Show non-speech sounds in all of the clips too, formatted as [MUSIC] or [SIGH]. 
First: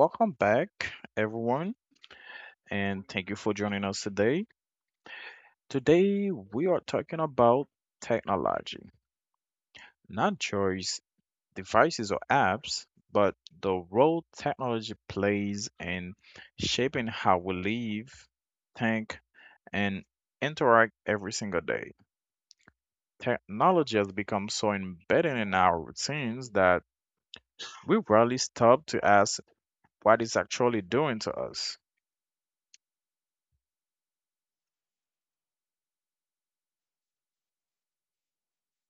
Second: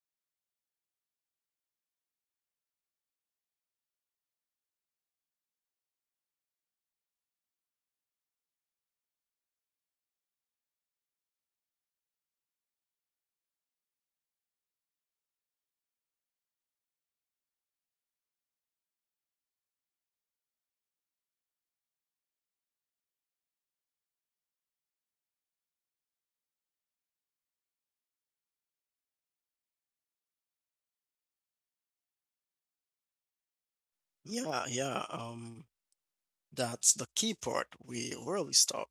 Welcome back, everyone, and thank you for joining us today. Today, we are talking about technology, not choice, devices, or apps, but the role technology plays in shaping how we live, think, and interact every single day. Technology has become so embedded in our routines that we rarely stop to ask what it's actually doing to us. Yeah, yeah. That's the key part. We really stop.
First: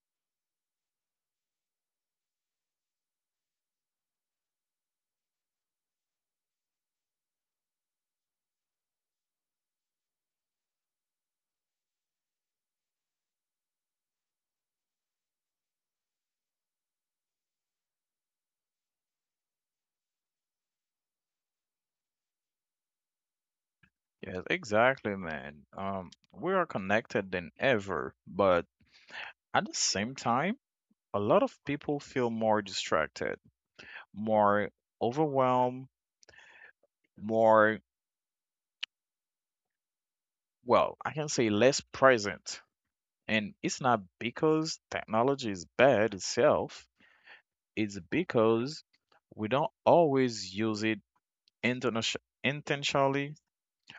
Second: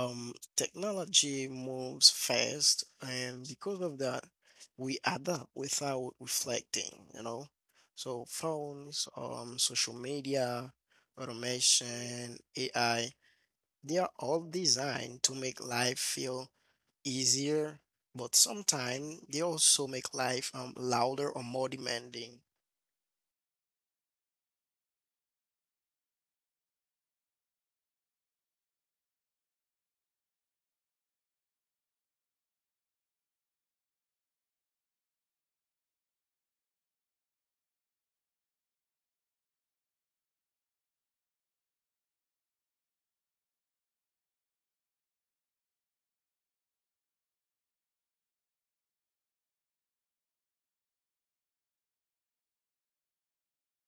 Technology moves fast, and because of that, we adapt without reflecting. So phones, social media, automation, AI, they are all designed to make life feel easier, but sometimes they also make life louder or more demanding. Yes, exactly, man. We are connected than ever, but at the same time, a lot of people feel more distracted, more overwhelmed, more, well, I can say less present. And it's not because technology is bad itself, it's because we don't always use it internati- intentionally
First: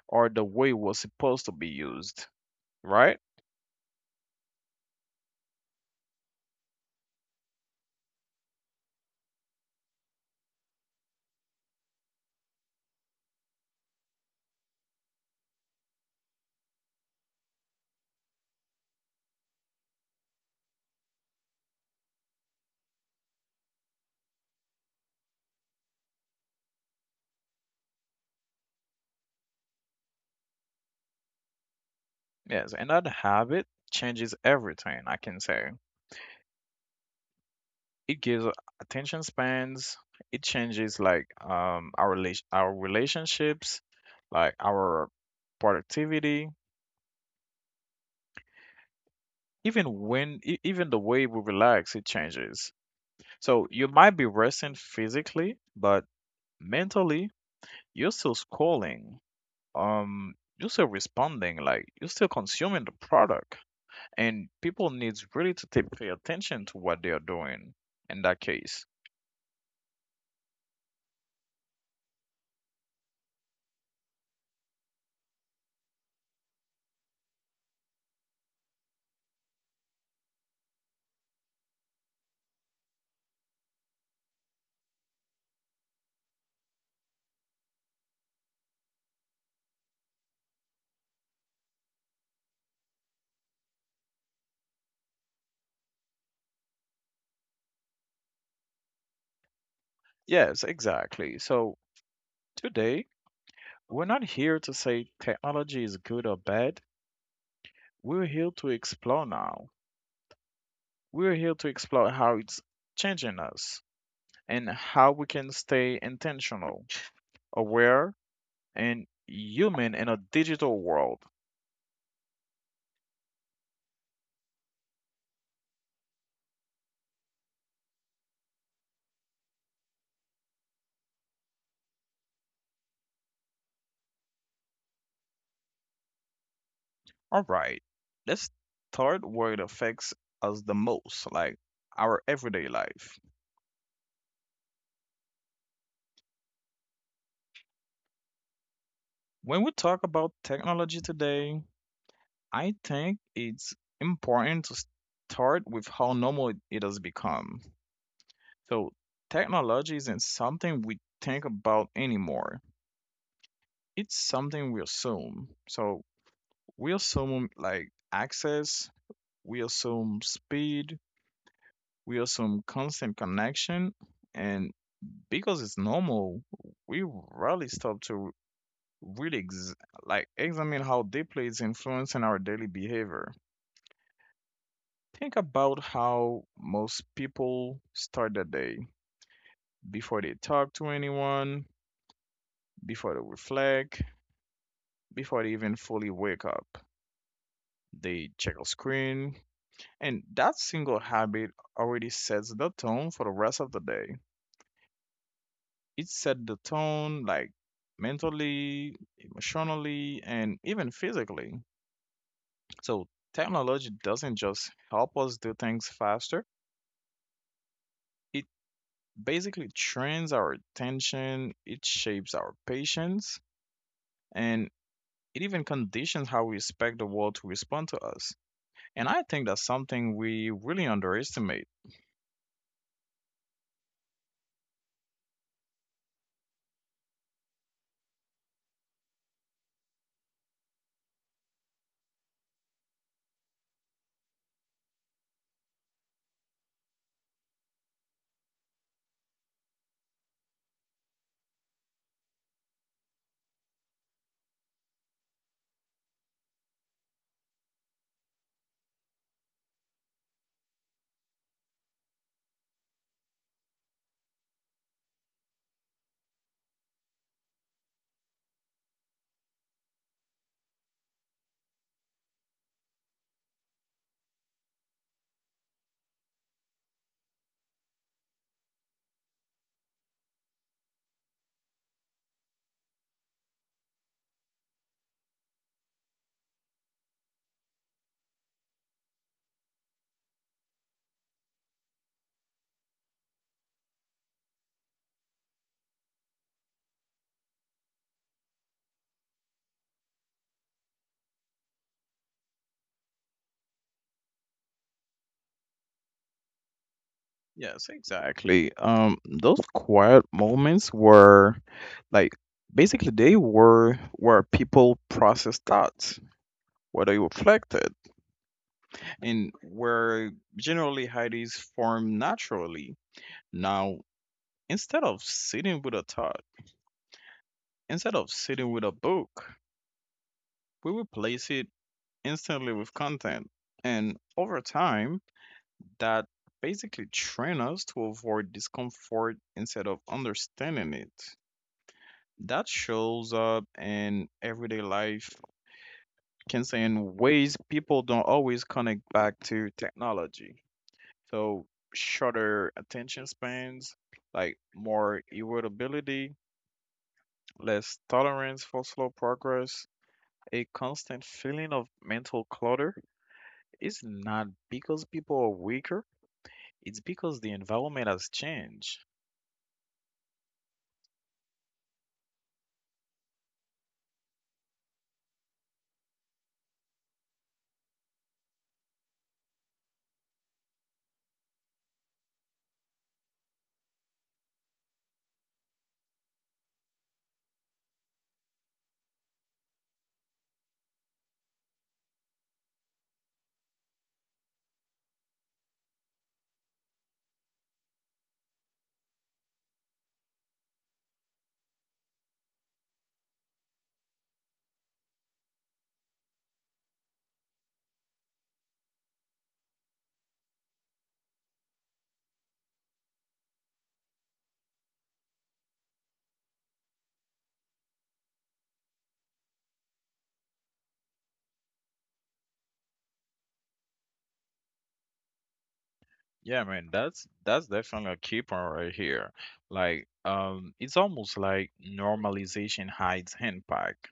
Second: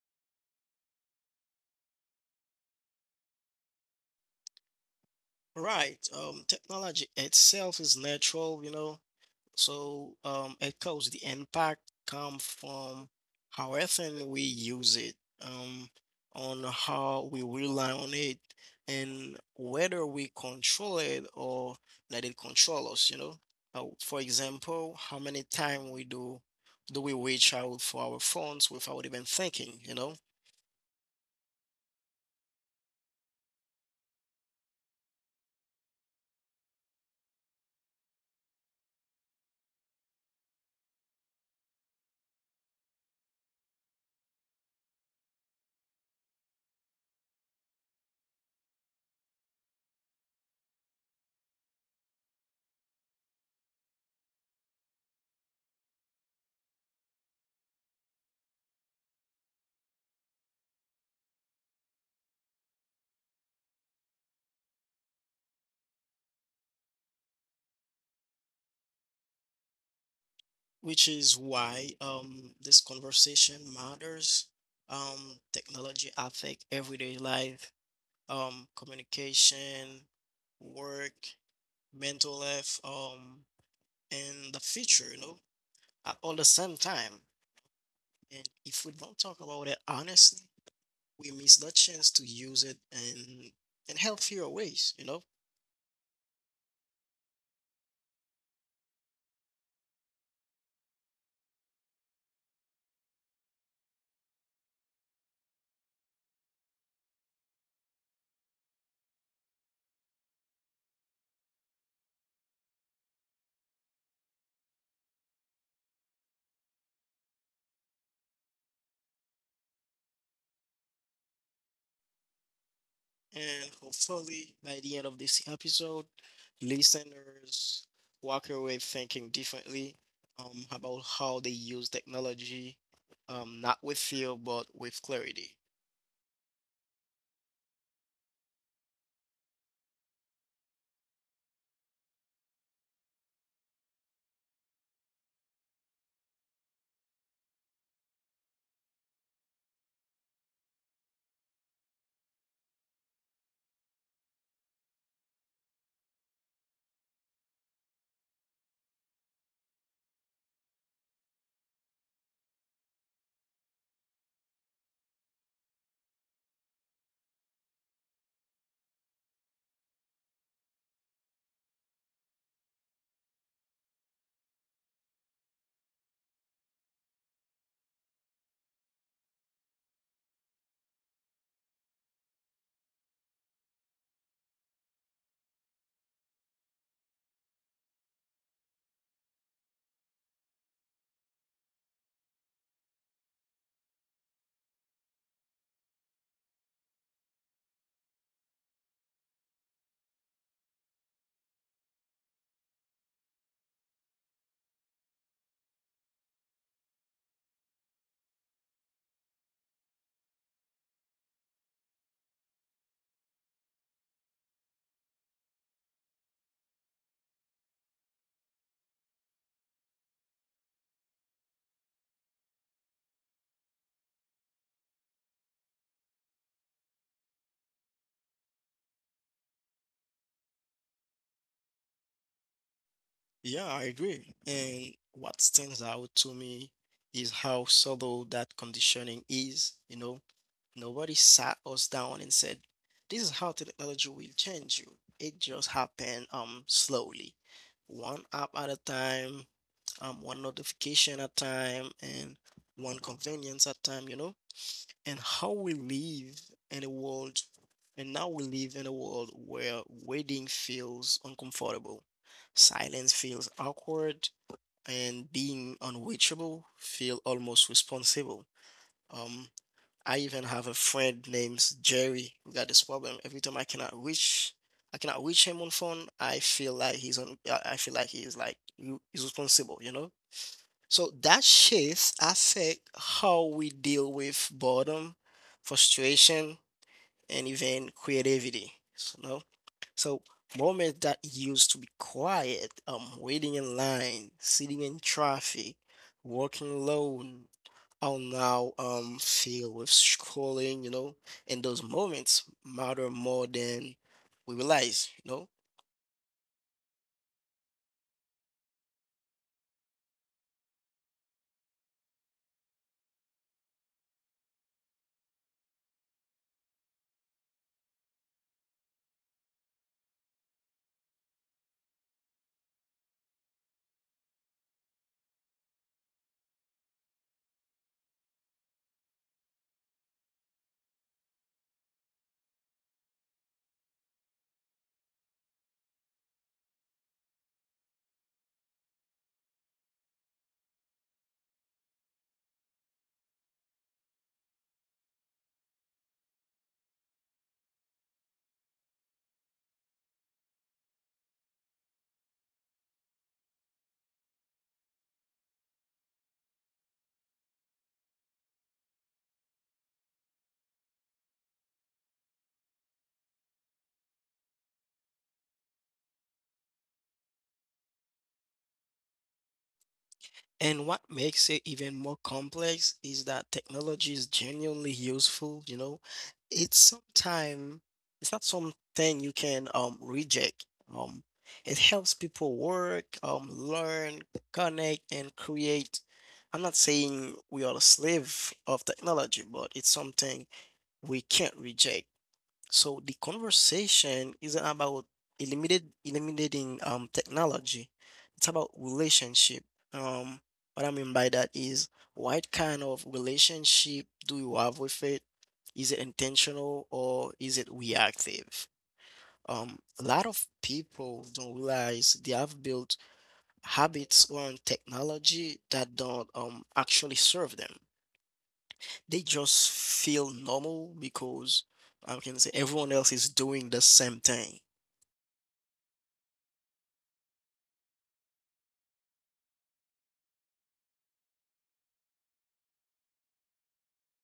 or the way it was supposed to be used, right? Right. Technology itself is natural. So, it cause the impact come from how often we use it, um, on how we rely on it, and whether we control it or let it control us. For example, how many times we do do we reach out for our phones without even thinking, you know? Yes, and that habit changes everything, I can say. It gives attention spans. It changes like our relation our relationships, like our productivity, even when even the way we relax, it changes. So you might be resting physically, but mentally you're still scrolling. You're still responding, like you're still consuming the product, and people needs really to take, pay attention to what they are doing in that case. Which is why this conversation matters. Technology affect everyday life communication, work, mental health, and the future, at all the same time. And if we don't talk about it honestly, we miss the chance to use it in healthier ways. Yes, exactly. So today we're not here to say technology is good or bad. We're here to explore now. We're here to explore how it's changing us and how we can stay intentional, aware, and human in a digital world. And hopefully by the end of this episode, listeners walk away thinking differently about how they use technology, not with fear but with clarity. All right, let's start where it affects us the most, like our everyday life. When we talk about technology today, I think it's important to start with how normal it has become. So, technology isn't something we think about anymore. It's something we assume. So, we assume like access, we assume speed, we assume constant connection, and because it's normal, we rarely stop to really like examine how deeply it's influencing our daily behavior. Think about how most people start their day before they talk to anyone, before they reflect, before they even fully wake up. They check a screen, and that single habit already sets the tone for the rest of the day. It set the tone like mentally, emotionally, and even physically. So technology doesn't just help us do things faster. It basically trains our attention, it shapes our patience, and it even conditions how we expect the world to respond to us. And I think that's something we really underestimate. Yeah, I agree. And what stands out to me is how subtle that conditioning is. You know, nobody sat us down and said, "This is how technology will change you." It just happened slowly, one app at a time, one notification at a time, and one convenience at a time. And how we live in a world, and now we live in a world where waiting feels uncomfortable, silence feels awkward, and being unreachable feel almost responsible. Um, I even have a friend named Jerry who got this problem. Every time I cannot reach him on phone. I feel like he's on. I feel like he's responsible. So that shifts affect how we deal with boredom, frustration, and even creativity. So, no? So moments that used to be quiet, waiting in line, sitting in traffic, walking alone, are now filled with scrolling. And those moments matter more than we realize. Yes, exactly. Those quiet moments were like basically they were where people process thoughts, where they reflected, and where generally ideas form naturally. Now, instead of sitting with a thought, instead of sitting with a book, we replace it instantly with content. And over time, that basically train us to avoid discomfort instead of understanding it. That shows up in everyday life, can say in ways people don't always connect back to technology. So shorter attention spans, like more irritability, less tolerance for slow progress, a constant feeling of mental clutter is not because people are weaker, it's because the environment has changed. And what makes it even more complex is that technology is genuinely useful. It's sometime it's not something you can reject. Um it helps people work, learn, connect and create. I'm not saying we are a slave of technology, but it's something we can't reject. So the conversation isn't about eliminated eliminating technology. It's about relationship. Um, what I mean by that is what kind of relationship do you have with it? Is it intentional or is it reactive? A lot of people don't realize they have built habits on technology that don't actually serve them. They just feel normal because I can say everyone else is doing the same thing. Yeah, man, that's definitely a key point right here. Like, it's almost like normalization hides impact.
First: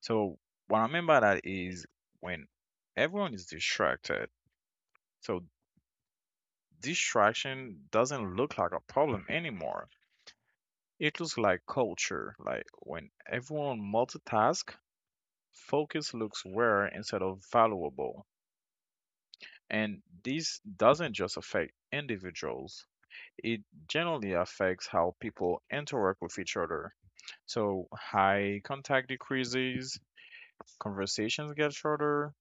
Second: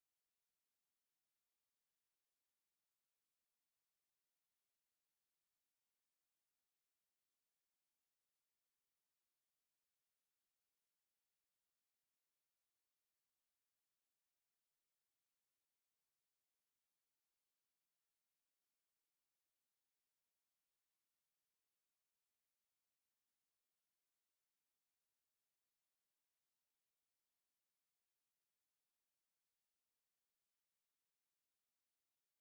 So what I mean by that is when everyone is distracted, so distraction doesn't look like a problem anymore. It looks like culture. Like when everyone multitask, focus looks rare instead of valuable. And this doesn't just affect individuals. It generally affects how people interact with each other. So, high contact decreases, conversations get shorter,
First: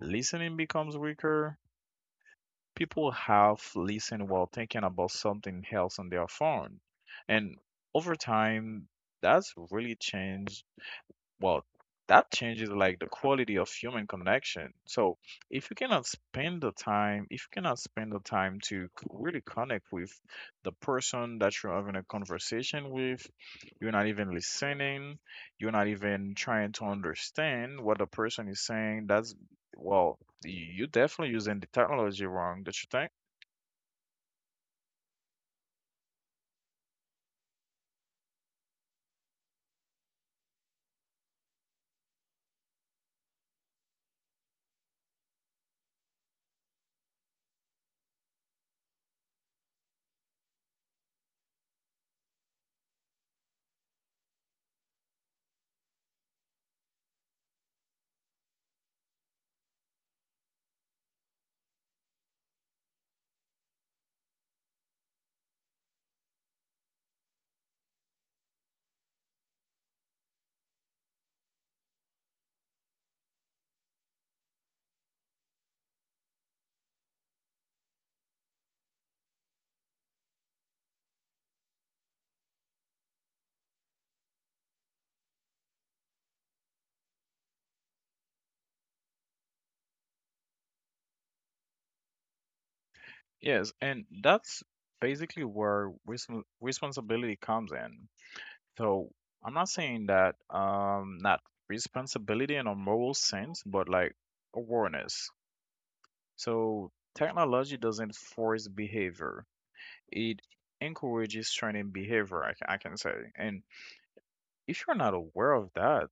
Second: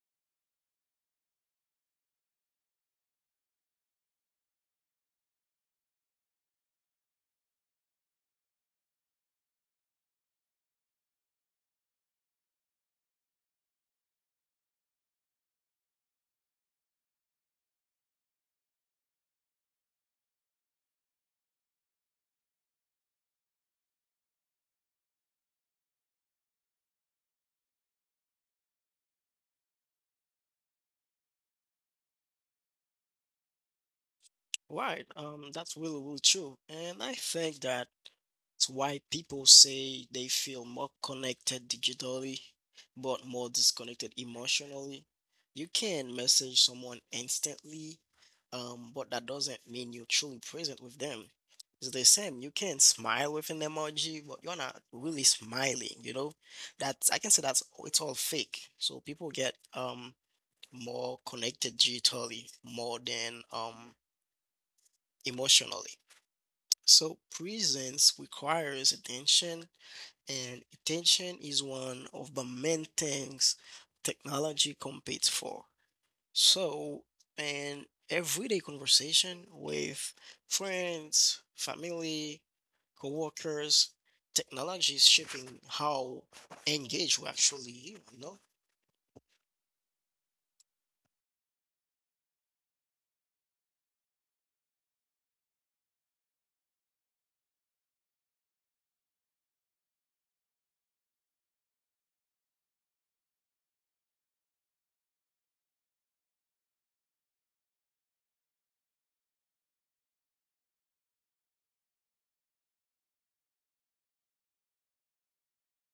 listening becomes weaker. People have listened while thinking about something else on their phone. And over time, that's really changed. Well, that changes like the quality of human connection. So if you cannot spend the time, if you cannot spend the time to really connect with the person that you're having a conversation with, you're not even listening, you're not even trying to understand what the person is saying. That's, well, you're definitely using the technology wrong, don't you think? Right. That's really, really true. And I think that it's why people say they feel more connected digitally, but more disconnected emotionally. You can message someone instantly, but that doesn't mean you're truly present with them. It's the same. You can smile with an emoji, but you're not really smiling, you know? That's I can say that's it's all fake. So people get more connected digitally more than emotionally. So presence requires attention and attention is one of the main things technology competes for. So, an everyday conversation with friends, family, coworkers, technology is shaping how engaged we actually, you know? Yes, and that's basically where responsibility comes in. So I'm not saying that not responsibility in a moral sense, but like awareness. So technology doesn't force behavior. It encourages training behavior, I can say. And if you're not aware of that,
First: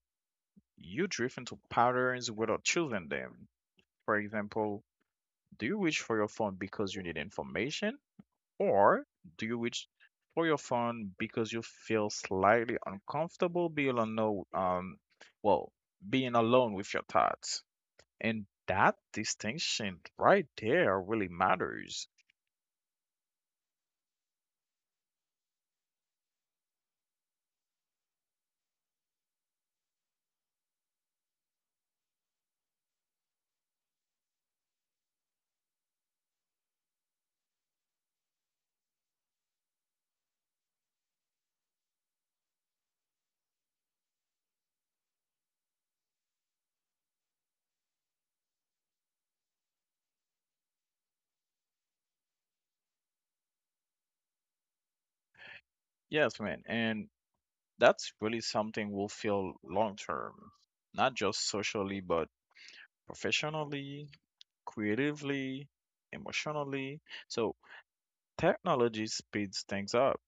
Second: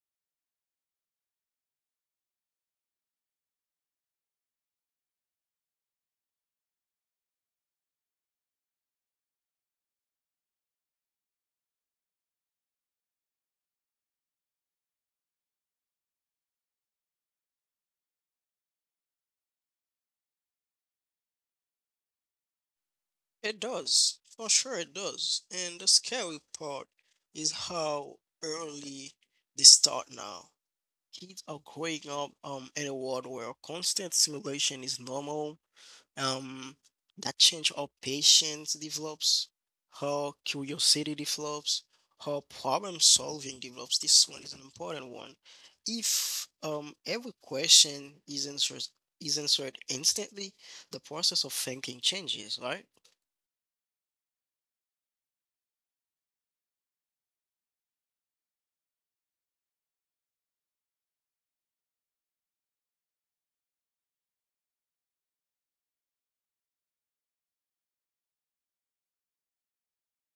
you drift into patterns without choosing them. For example, do you reach for your phone because you need information? Or do you reach for your phone because you feel slightly uncomfortable being alone, no, well, being alone with your thoughts? And that distinction right there really matters. It does. For sure it does. And the scary part is how early they start now. Kids are growing up in a world where constant stimulation is normal um that change how patience develops, how curiosity develops, how problem solving develops. This one is an important one. If every question is answered instantly, the process of thinking changes, right? Yes, man. And that's really something will feel long term, not just socially, but professionally, creatively, emotionally. So technology speeds things up,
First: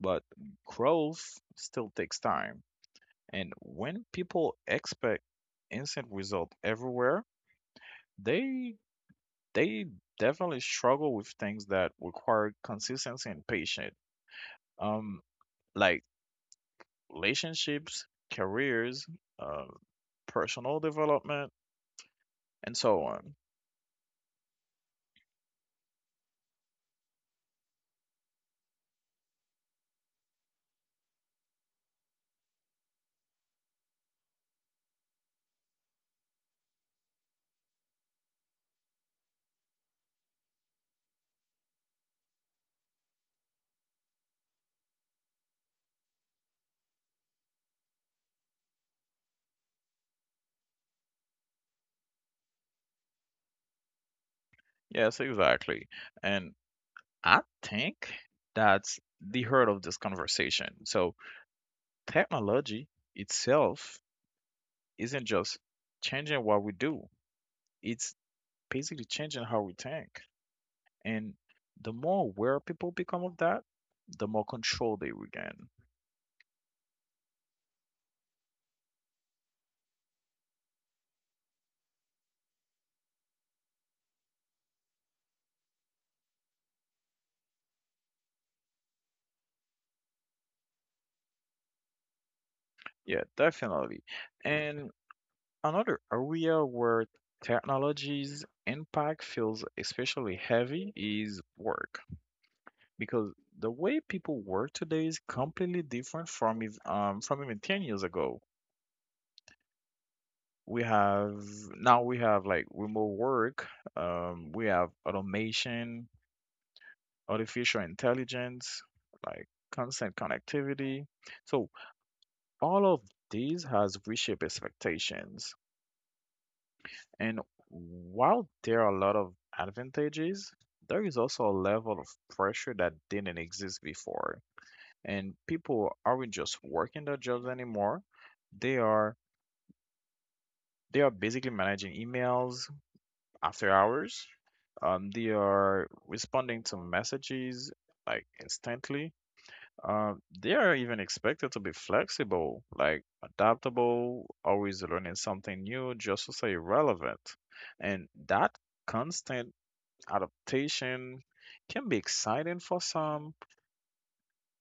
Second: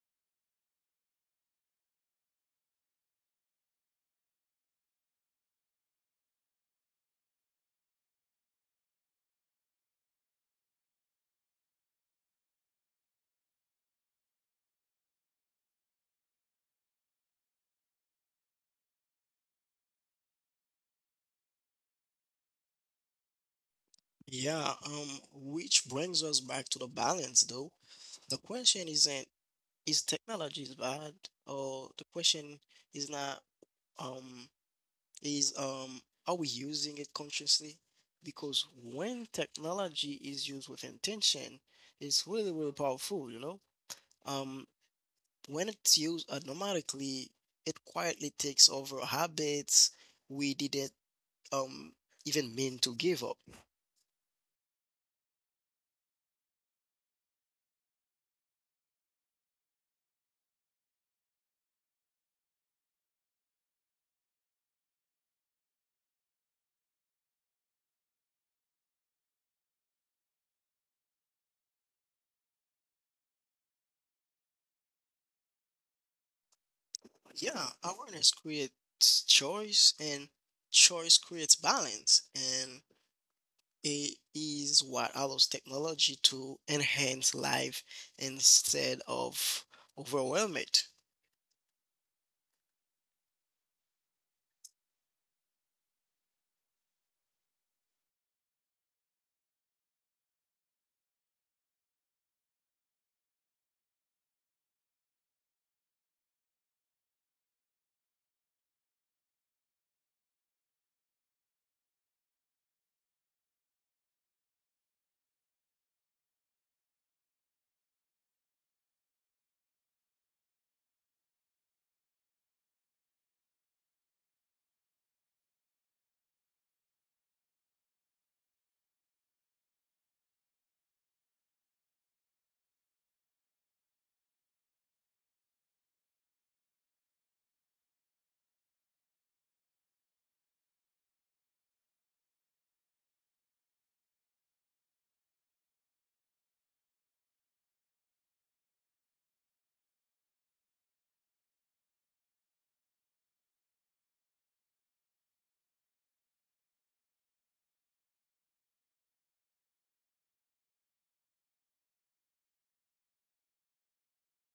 but growth still takes time. And when people expect instant result everywhere, they they definitely struggle with things that require consistency and patience. Um, like relationships, careers, uh, personal development, and so on. Yeah, which brings us back to the balance though. The question isn't is technology is bad, or the question is not um is are we using it consciously? Because when technology is used with intention, it's really, really powerful, you know? Um, when it's used automatically, it quietly takes over habits we didn't um even mean to give up. Yes, exactly. And I think that's the heart of this conversation. So, technology itself isn't just changing what we do, it's basically changing how we think. And the more aware people become of that, the more control they regain. Yeah, awareness creates choice and choice creates balance. And it is what allows technology to enhance life instead of overwhelm it. Yeah, definitely. And another area where technology's impact feels especially heavy is work, because the way people work today is completely different from from even 10 years ago. We have now we have like remote work, we have automation, artificial intelligence, like constant connectivity. So all of these has reshaped expectations. And while there are a lot of advantages, there is also a level of pressure that didn't exist before. And people aren't just working their jobs anymore. They are they are basically managing emails after hours. They are responding to messages like instantly. They are even expected to be flexible, like adaptable, always learning something new just to stay relevant. And that constant adaptation can be exciting for some,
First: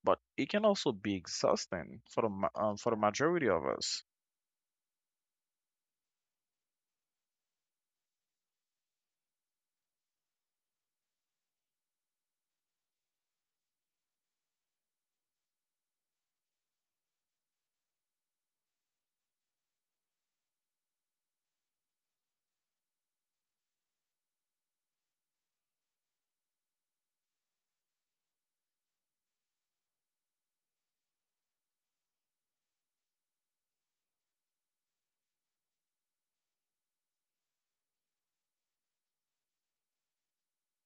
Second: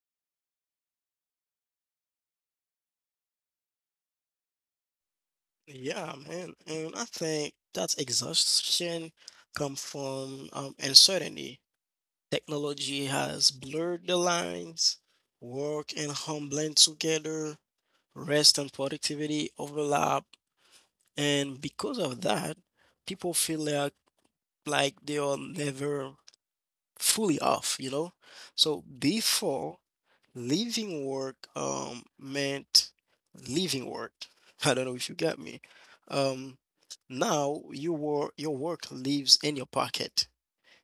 but it can also be exhausting for the for the majority of us. Yeah, man. And I think that exhaustion comes from uncertainty. Technology has blurred the lines, work and home blend together, rest and productivity overlap. And because of that, people feel like they are never fully off, you know? So before, leaving work meant leaving work. [LAUGHS] I don't know if you get me. Um, Now your work lives in your pocket.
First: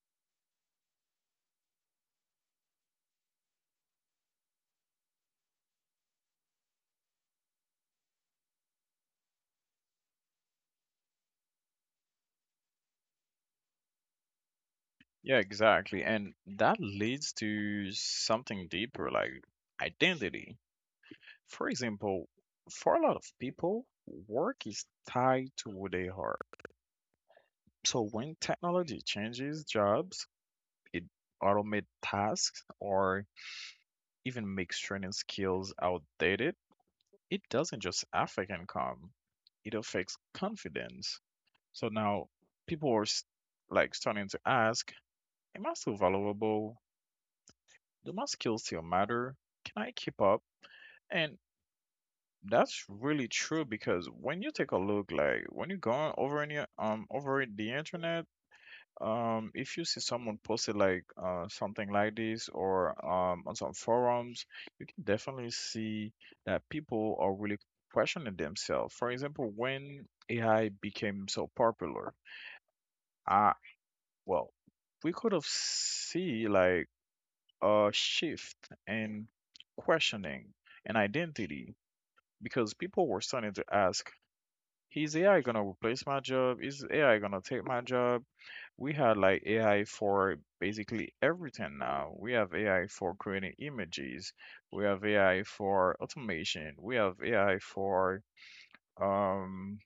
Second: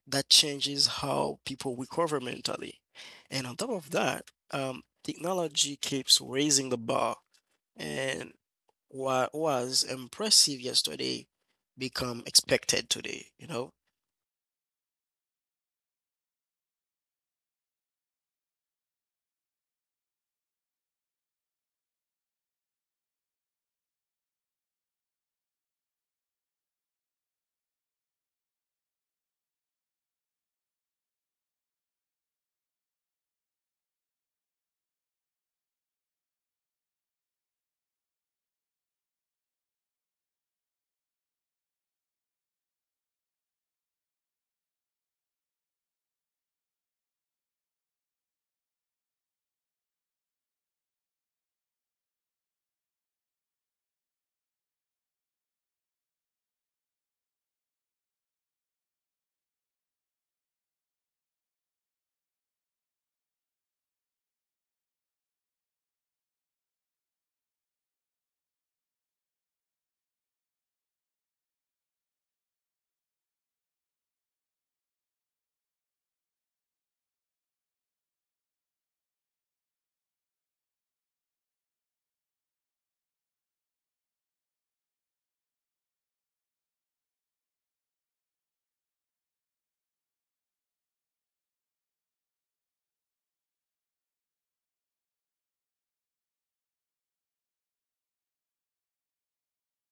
That changes how people recover mentally. And on top of that, technology keeps raising the bar, and what was impressive yesterday become expected today, you know? Yeah, exactly. And that leads to something deeper like identity. For example, for a lot of people, work is tied to who they are. So when technology changes jobs, it automates tasks or even makes training skills outdated, it doesn't just affect income, it affects confidence. So now people are s- like starting to ask, am I still valuable? Do my skills still matter? Can I keep up? And that's really true because when you take a look, like when you go over any over the internet, if you see someone posted like something like this or on some forums, you can definitely see that people are really questioning themselves. For example, when AI became so popular, I well, we could have see like a shift in questioning and identity because people were starting to ask, is AI gonna replace my job? Is AI gonna take my job? We had like AI for basically everything now. We have AI for creating images. We have AI for automation. We have AI for um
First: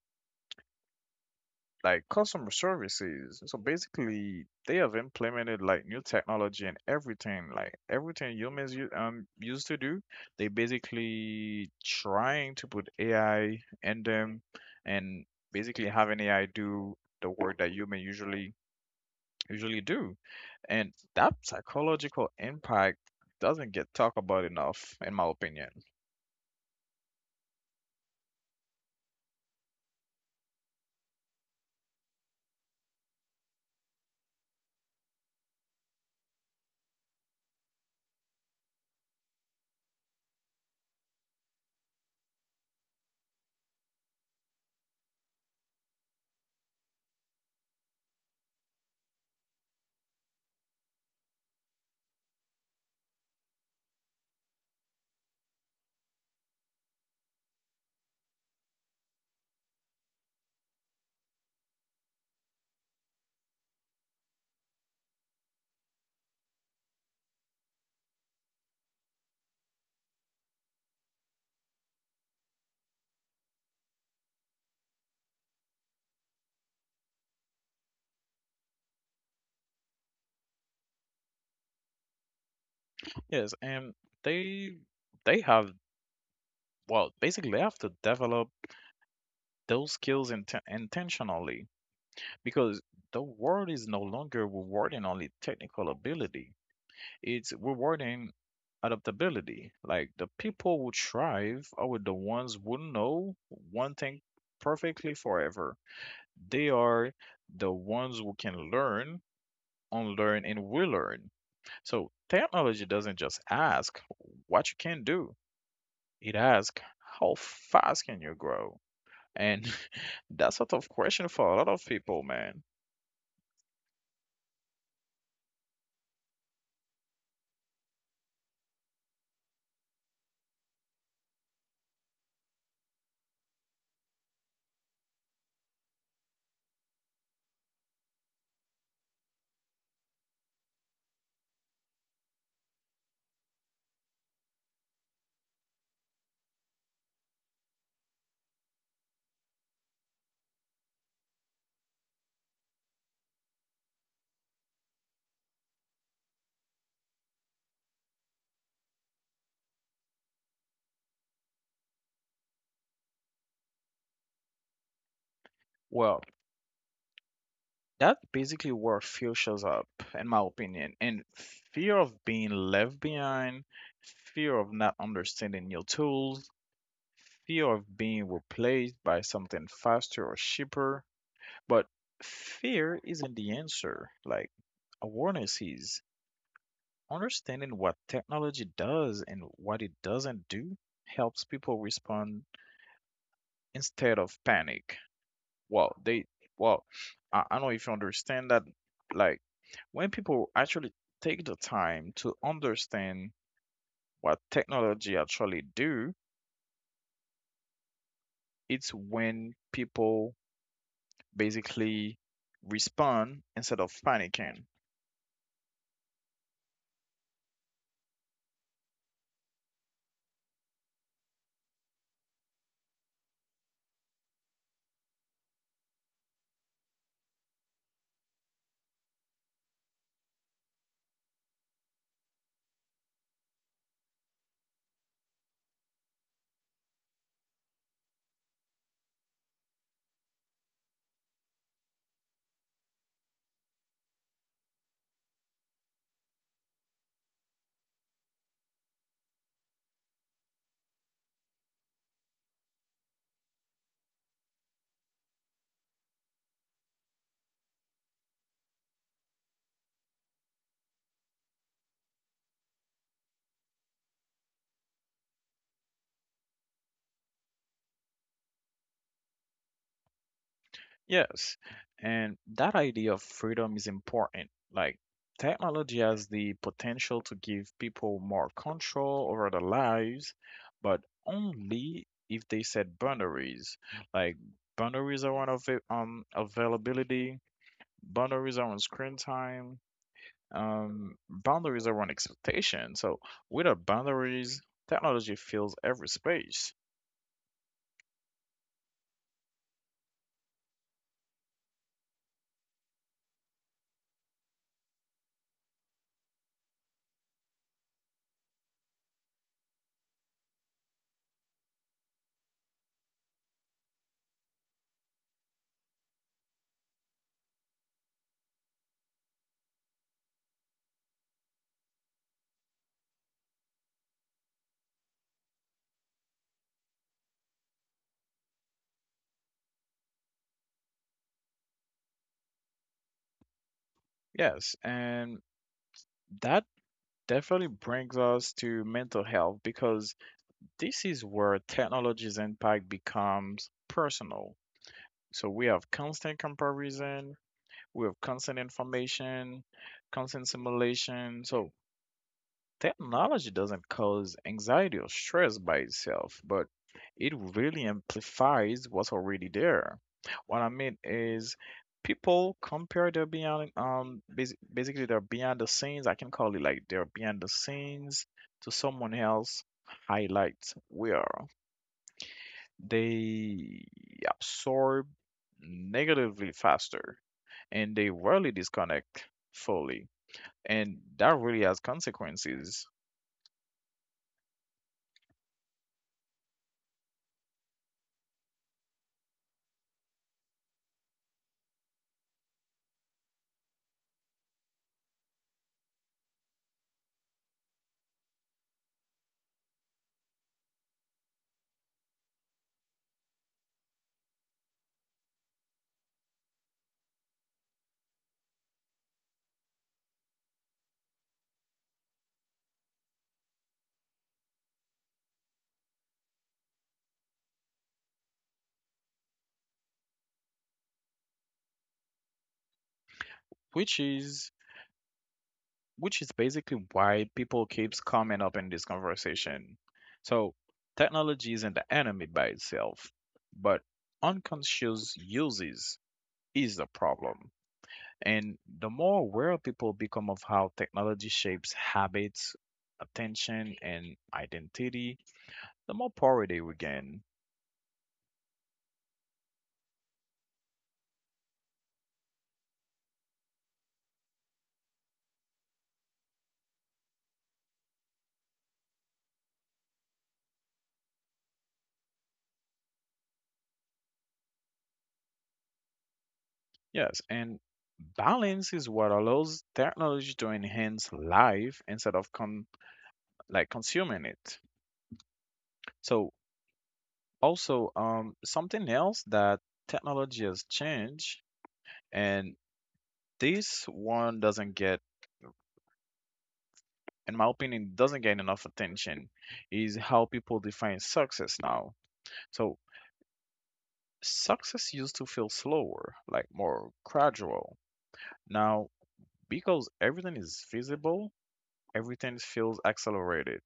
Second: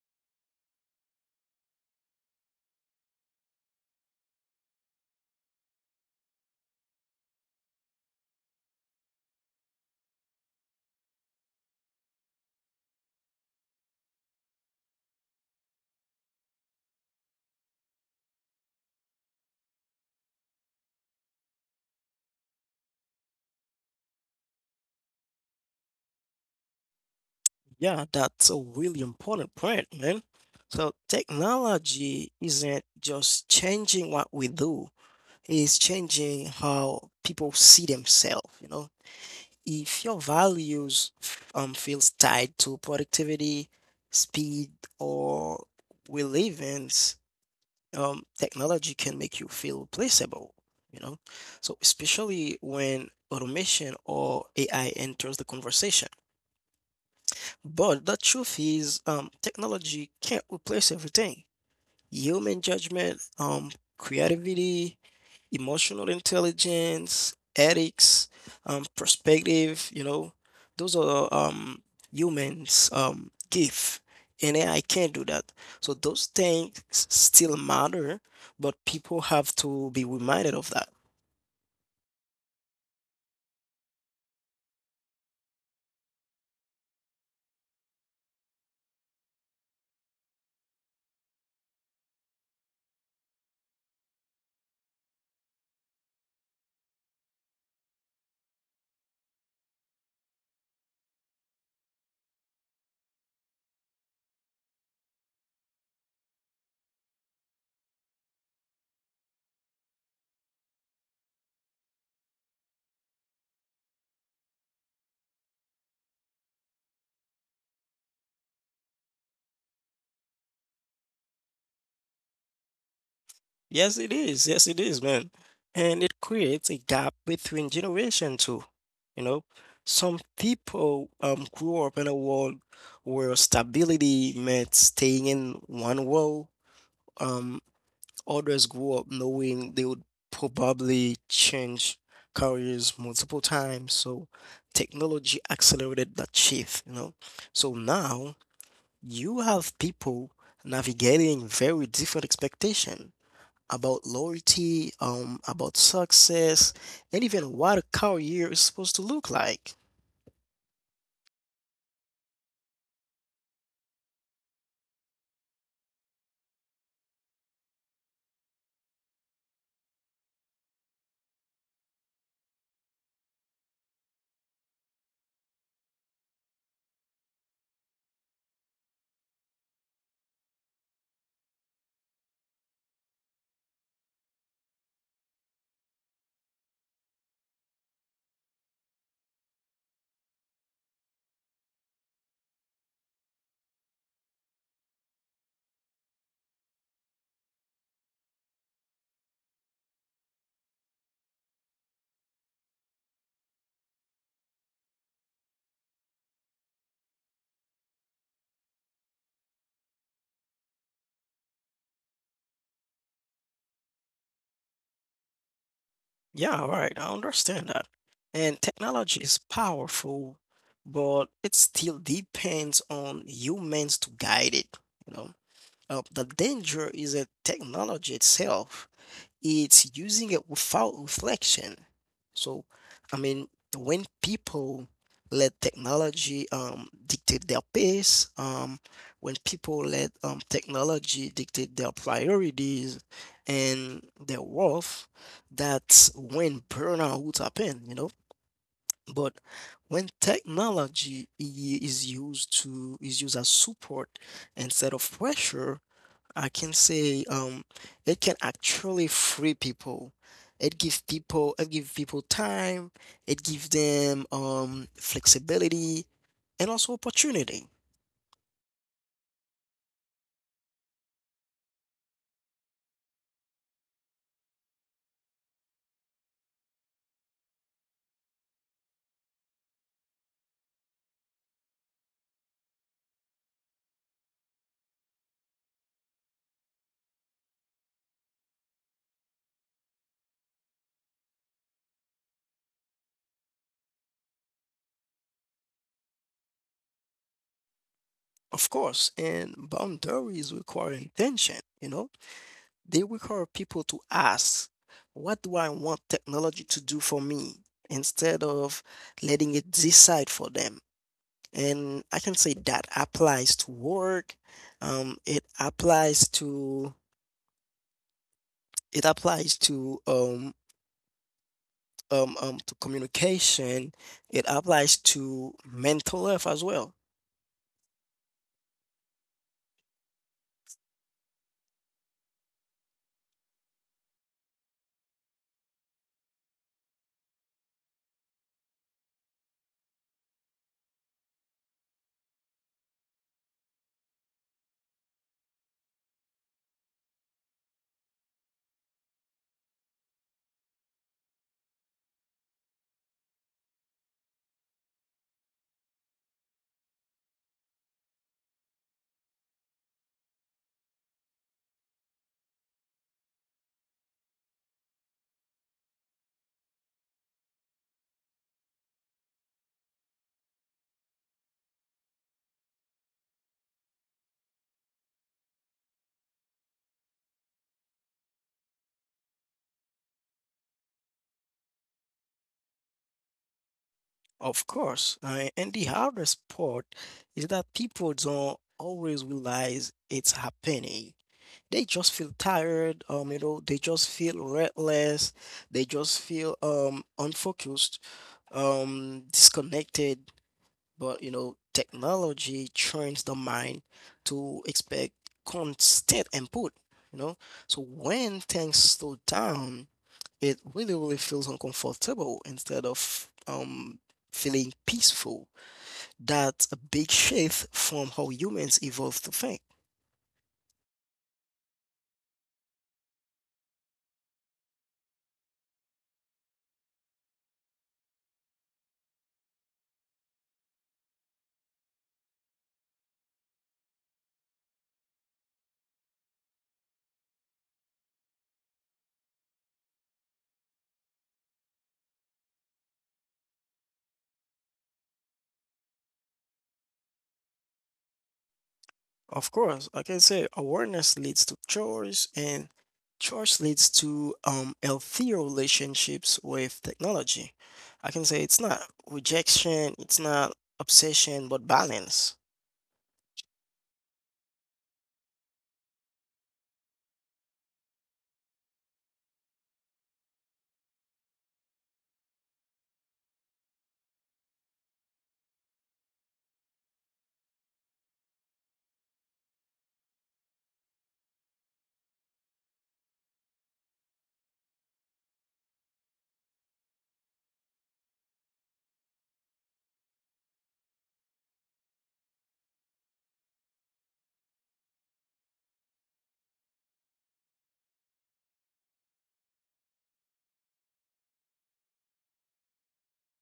like customer services. So basically, they have implemented like new technology and everything, like everything humans used to do. They basically trying to put AI in them and basically having AI do the work that human usually do. And that psychological impact doesn't get talked about enough, in my opinion. Yeah, that's a really important point, man. So technology isn't just changing what we do, it's changing how people see themselves. If your values feels tied to productivity, speed, or relevance, technology can make you feel replaceable, you know. So especially when automation or AI enters the conversation. But the truth is, technology can't replace everything. Human judgment, creativity, emotional intelligence, ethics, perspective, those are humans' gift. And AI can't do that. So those things still matter, but people have to be reminded of that. Yes, and they they have well, basically they have to develop those skills intentionally because the world is no longer rewarding only technical ability. It's rewarding adaptability. Like the people who thrive are the ones who know one thing perfectly forever. They are the ones who can learn, unlearn, and relearn. So technology doesn't just ask what you can do, it asks how fast can you grow? And [LAUGHS] that's sort of question for a lot of people, man. Yes, it is. Yes, it is, man. And it creates a gap between generation too. You know, some people grew up in a world where stability meant staying in one role. Um, Others grew up knowing they would probably change careers multiple times. So technology accelerated that shift. So now you have people navigating very different expectations about loyalty, about success, and even what a career is supposed to look like. Well, that's basically where fear shows up, in my opinion. And fear of being left behind, fear of not understanding new tools, fear of being replaced by something faster or cheaper. But fear isn't the answer. Like, awareness is understanding what technology does and what it doesn't do helps people respond instead of panic. Wow, they wow. I don't know if you understand that like when people actually take the time to understand what technology actually do, it's when people basically respond instead of panicking. Yeah, right. I understand that. And technology is powerful, but it still depends on humans to guide it, you know. The danger is that technology itself. It's using it without reflection. So, I mean, when people let technology dictate their pace, when people let technology dictate their priorities and their worth, that's when burnout happen. But when technology is used as support instead of pressure, I can say it can actually free people. It gives people time, it gives them flexibility and also opportunity. Yes, and that idea of freedom is important. Like, technology has the potential to give people more control over their lives, but only if they set boundaries. Like, boundaries are on availability, boundaries are on screen time, boundaries are on expectation. So, without boundaries, technology fills every space. Of course, and boundaries require intention, you know? They require people to ask, what do I want technology to do for me? Instead of letting it decide for them. And I can say that applies to work, um, it applies to it applies to communication. It applies to mental health as well, Yes, and that definitely brings us to mental health because this is where technology's impact becomes personal. So we have constant comparison, we have constant information, constant simulation. So technology doesn't cause anxiety or stress by itself, but it really amplifies what's already there. What I mean is, people compare their basically their behind the scenes. I can call it like their behind the scenes to someone else highlights where they absorb negatively faster and they rarely disconnect fully. And that really has consequences, of course. And the hardest part is that people don't always realize it's happening. They just feel tired, they just feel restless, they just feel unfocused, disconnected. But technology trains the mind to expect constant input, you know. So when things slow down, it really, really feels uncomfortable instead of feeling peaceful. That's a big shift from how humans evolved to think. which is which is basically why people keeps coming up in this conversation. So technology isn't the enemy by itself, but unconscious uses is the problem. And the more aware people become of how technology shapes habits, attention, and identity, the more power they will gain. Of course, like I said, awareness leads to choice, and choice leads to healthier relationships with technology. I can say it's not rejection, it's not obsession, but balance. Yes, and balance is what allows technology to enhance life instead of like consuming it. So also, something else that technology has changed, and this one doesn't get, in my opinion, doesn't get enough attention, is how people define success now. So, success used to feel slower, like more gradual. Now, because everything is visible, everything feels accelerated.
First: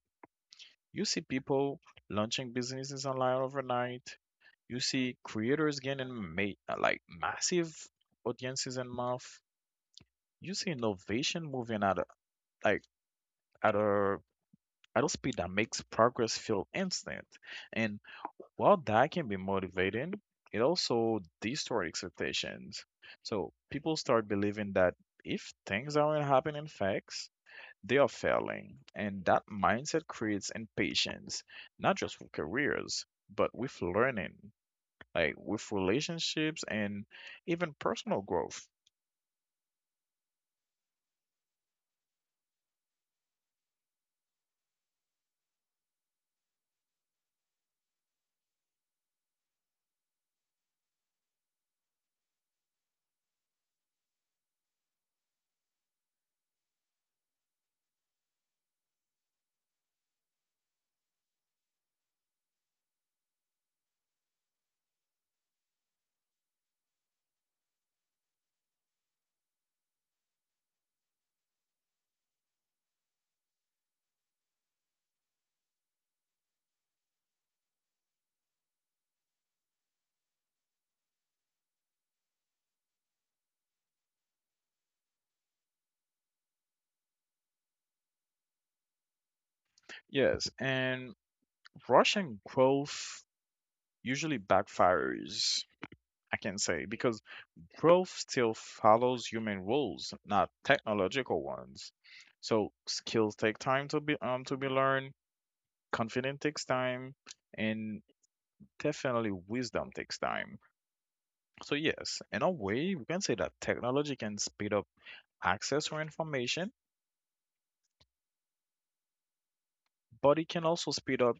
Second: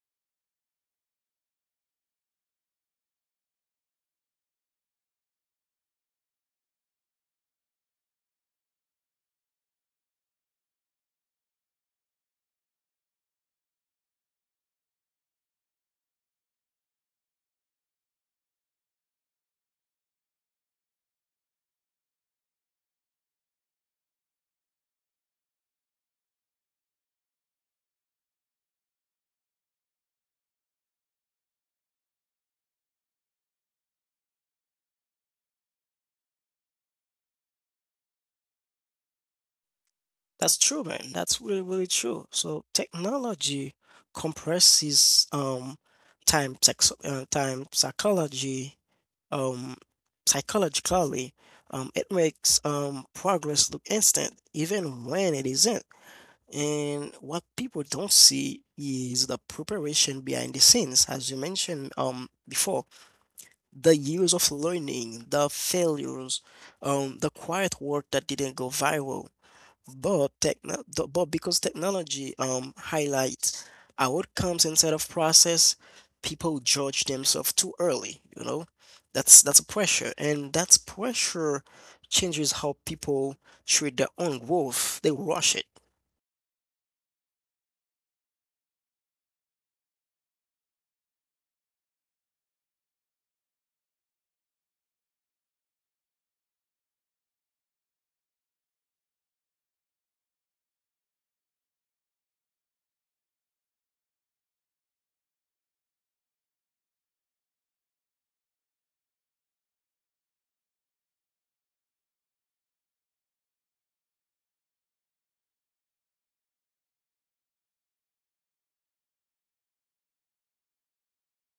You see people launching businesses online overnight. You see creators gaining like massive audiences and month. You see innovation moving at like at a speed that makes progress feel instant. And while that can be motivating, it also distorts expectations. So people start believing that if things aren't happening fast, they are failing. And that mindset creates impatience, not just with careers, but with learning, like with relationships and even personal growth. That's true, man. That's really, really true. So technology compresses time psychology, um, psychologically. It makes progress look instant, even when it isn't. And what people don't see is the preparation behind the scenes, as you mentioned before, the years of learning, the failures, the quiet work that didn't go viral. But because technology highlights outcomes instead of process, people judge themselves too early, you know? That's pressure, and that's pressure changes how people treat their own growth. They rush it. Yes, and rushing growth usually backfires, I can say, because growth still follows human rules, not technological ones. So skills take time to be learned, confidence takes time, and definitely wisdom takes time. So yes, in a way, we can say that technology can speed up access for information, but it can also speed up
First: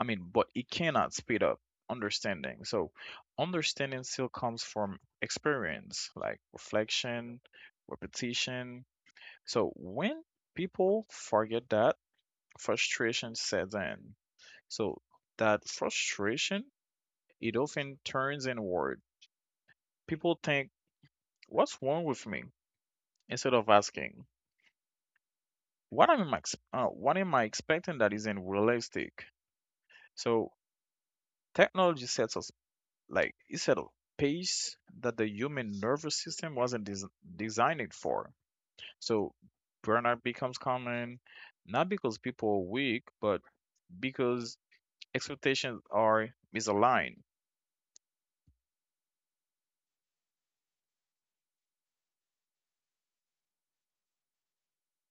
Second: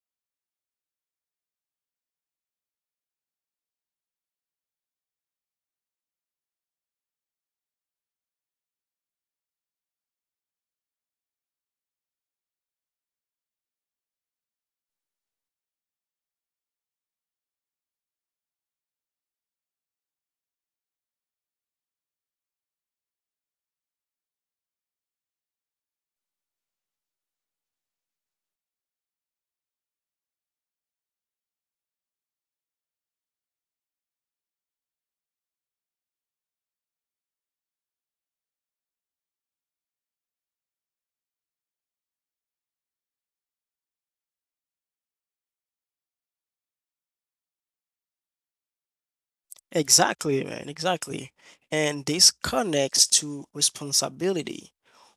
but it cannot speed up understanding. So, understanding still comes from experience, like reflection, repetition. So, when people forget that, frustration sets in. So, that frustration, it often turns inward. People think, what's wrong with me? Instead of asking, what am I expecting that isn't realistic? So, technology sets us like it's at a pace that the human nervous system wasn't des- designed for. So burnout becomes common not because people are weak, but because expectations are misaligned. Exactly, man. Exactly. And this connects to responsibility.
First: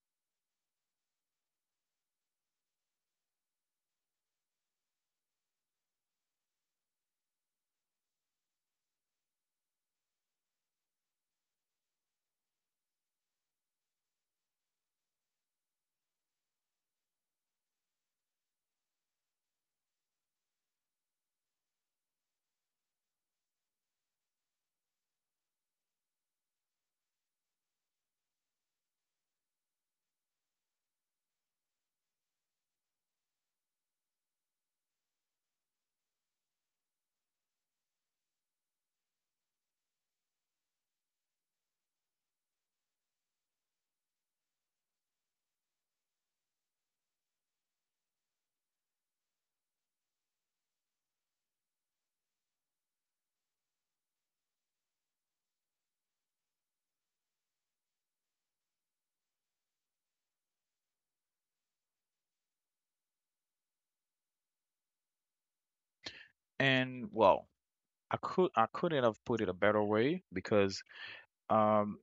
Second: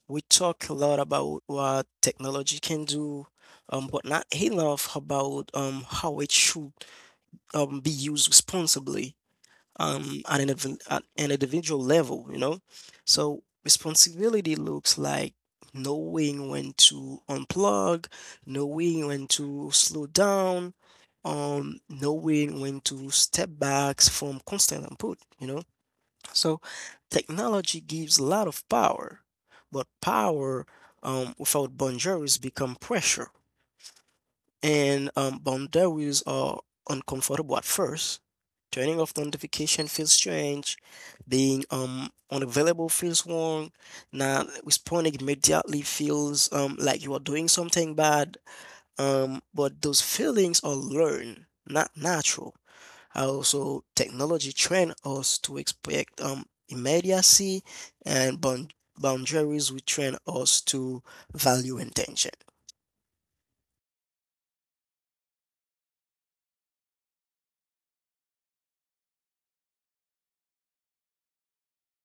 We talk a lot about what technology can do, but not enough about how it should be used responsibly at an individual level, you know? So responsibility looks like knowing when to unplug, knowing when to slow down, knowing when to step back from constant input, you know? So technology gives a lot of power, but power without boundaries become pressure and boundaries are uncomfortable at first. Turning off the notification feels strange. Being unavailable feels wrong. Not responding immediately feels like you are doing something bad. But those feelings are learned, not natural. Also, technology trained us to expect immediacy, and boundaries we train us to value intention. And well, I couldn't have put it a better way because um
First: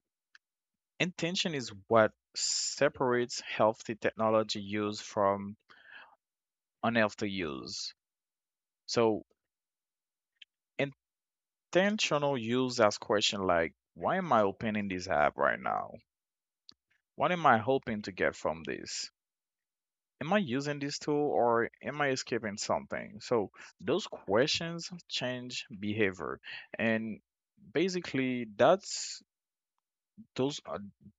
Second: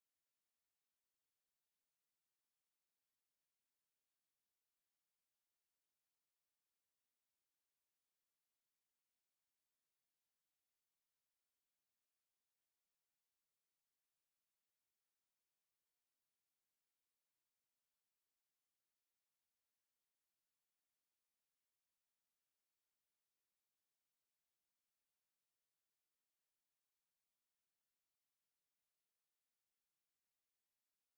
intention is what separates healthy technology use from unhealthy use. So, intentional use asks questions like, why am I opening this app right now? What am I hoping to get from this? Am I using this tool or am I escaping something? So, those questions change behavior. And basically, that's those are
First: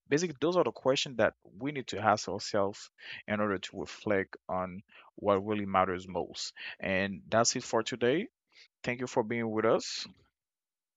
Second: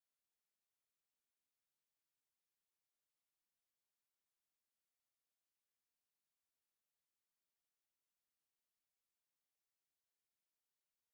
basically those are the questions that we need to ask ourselves in order to reflect on what really matters most. And that's it for today. Thank you for being with us.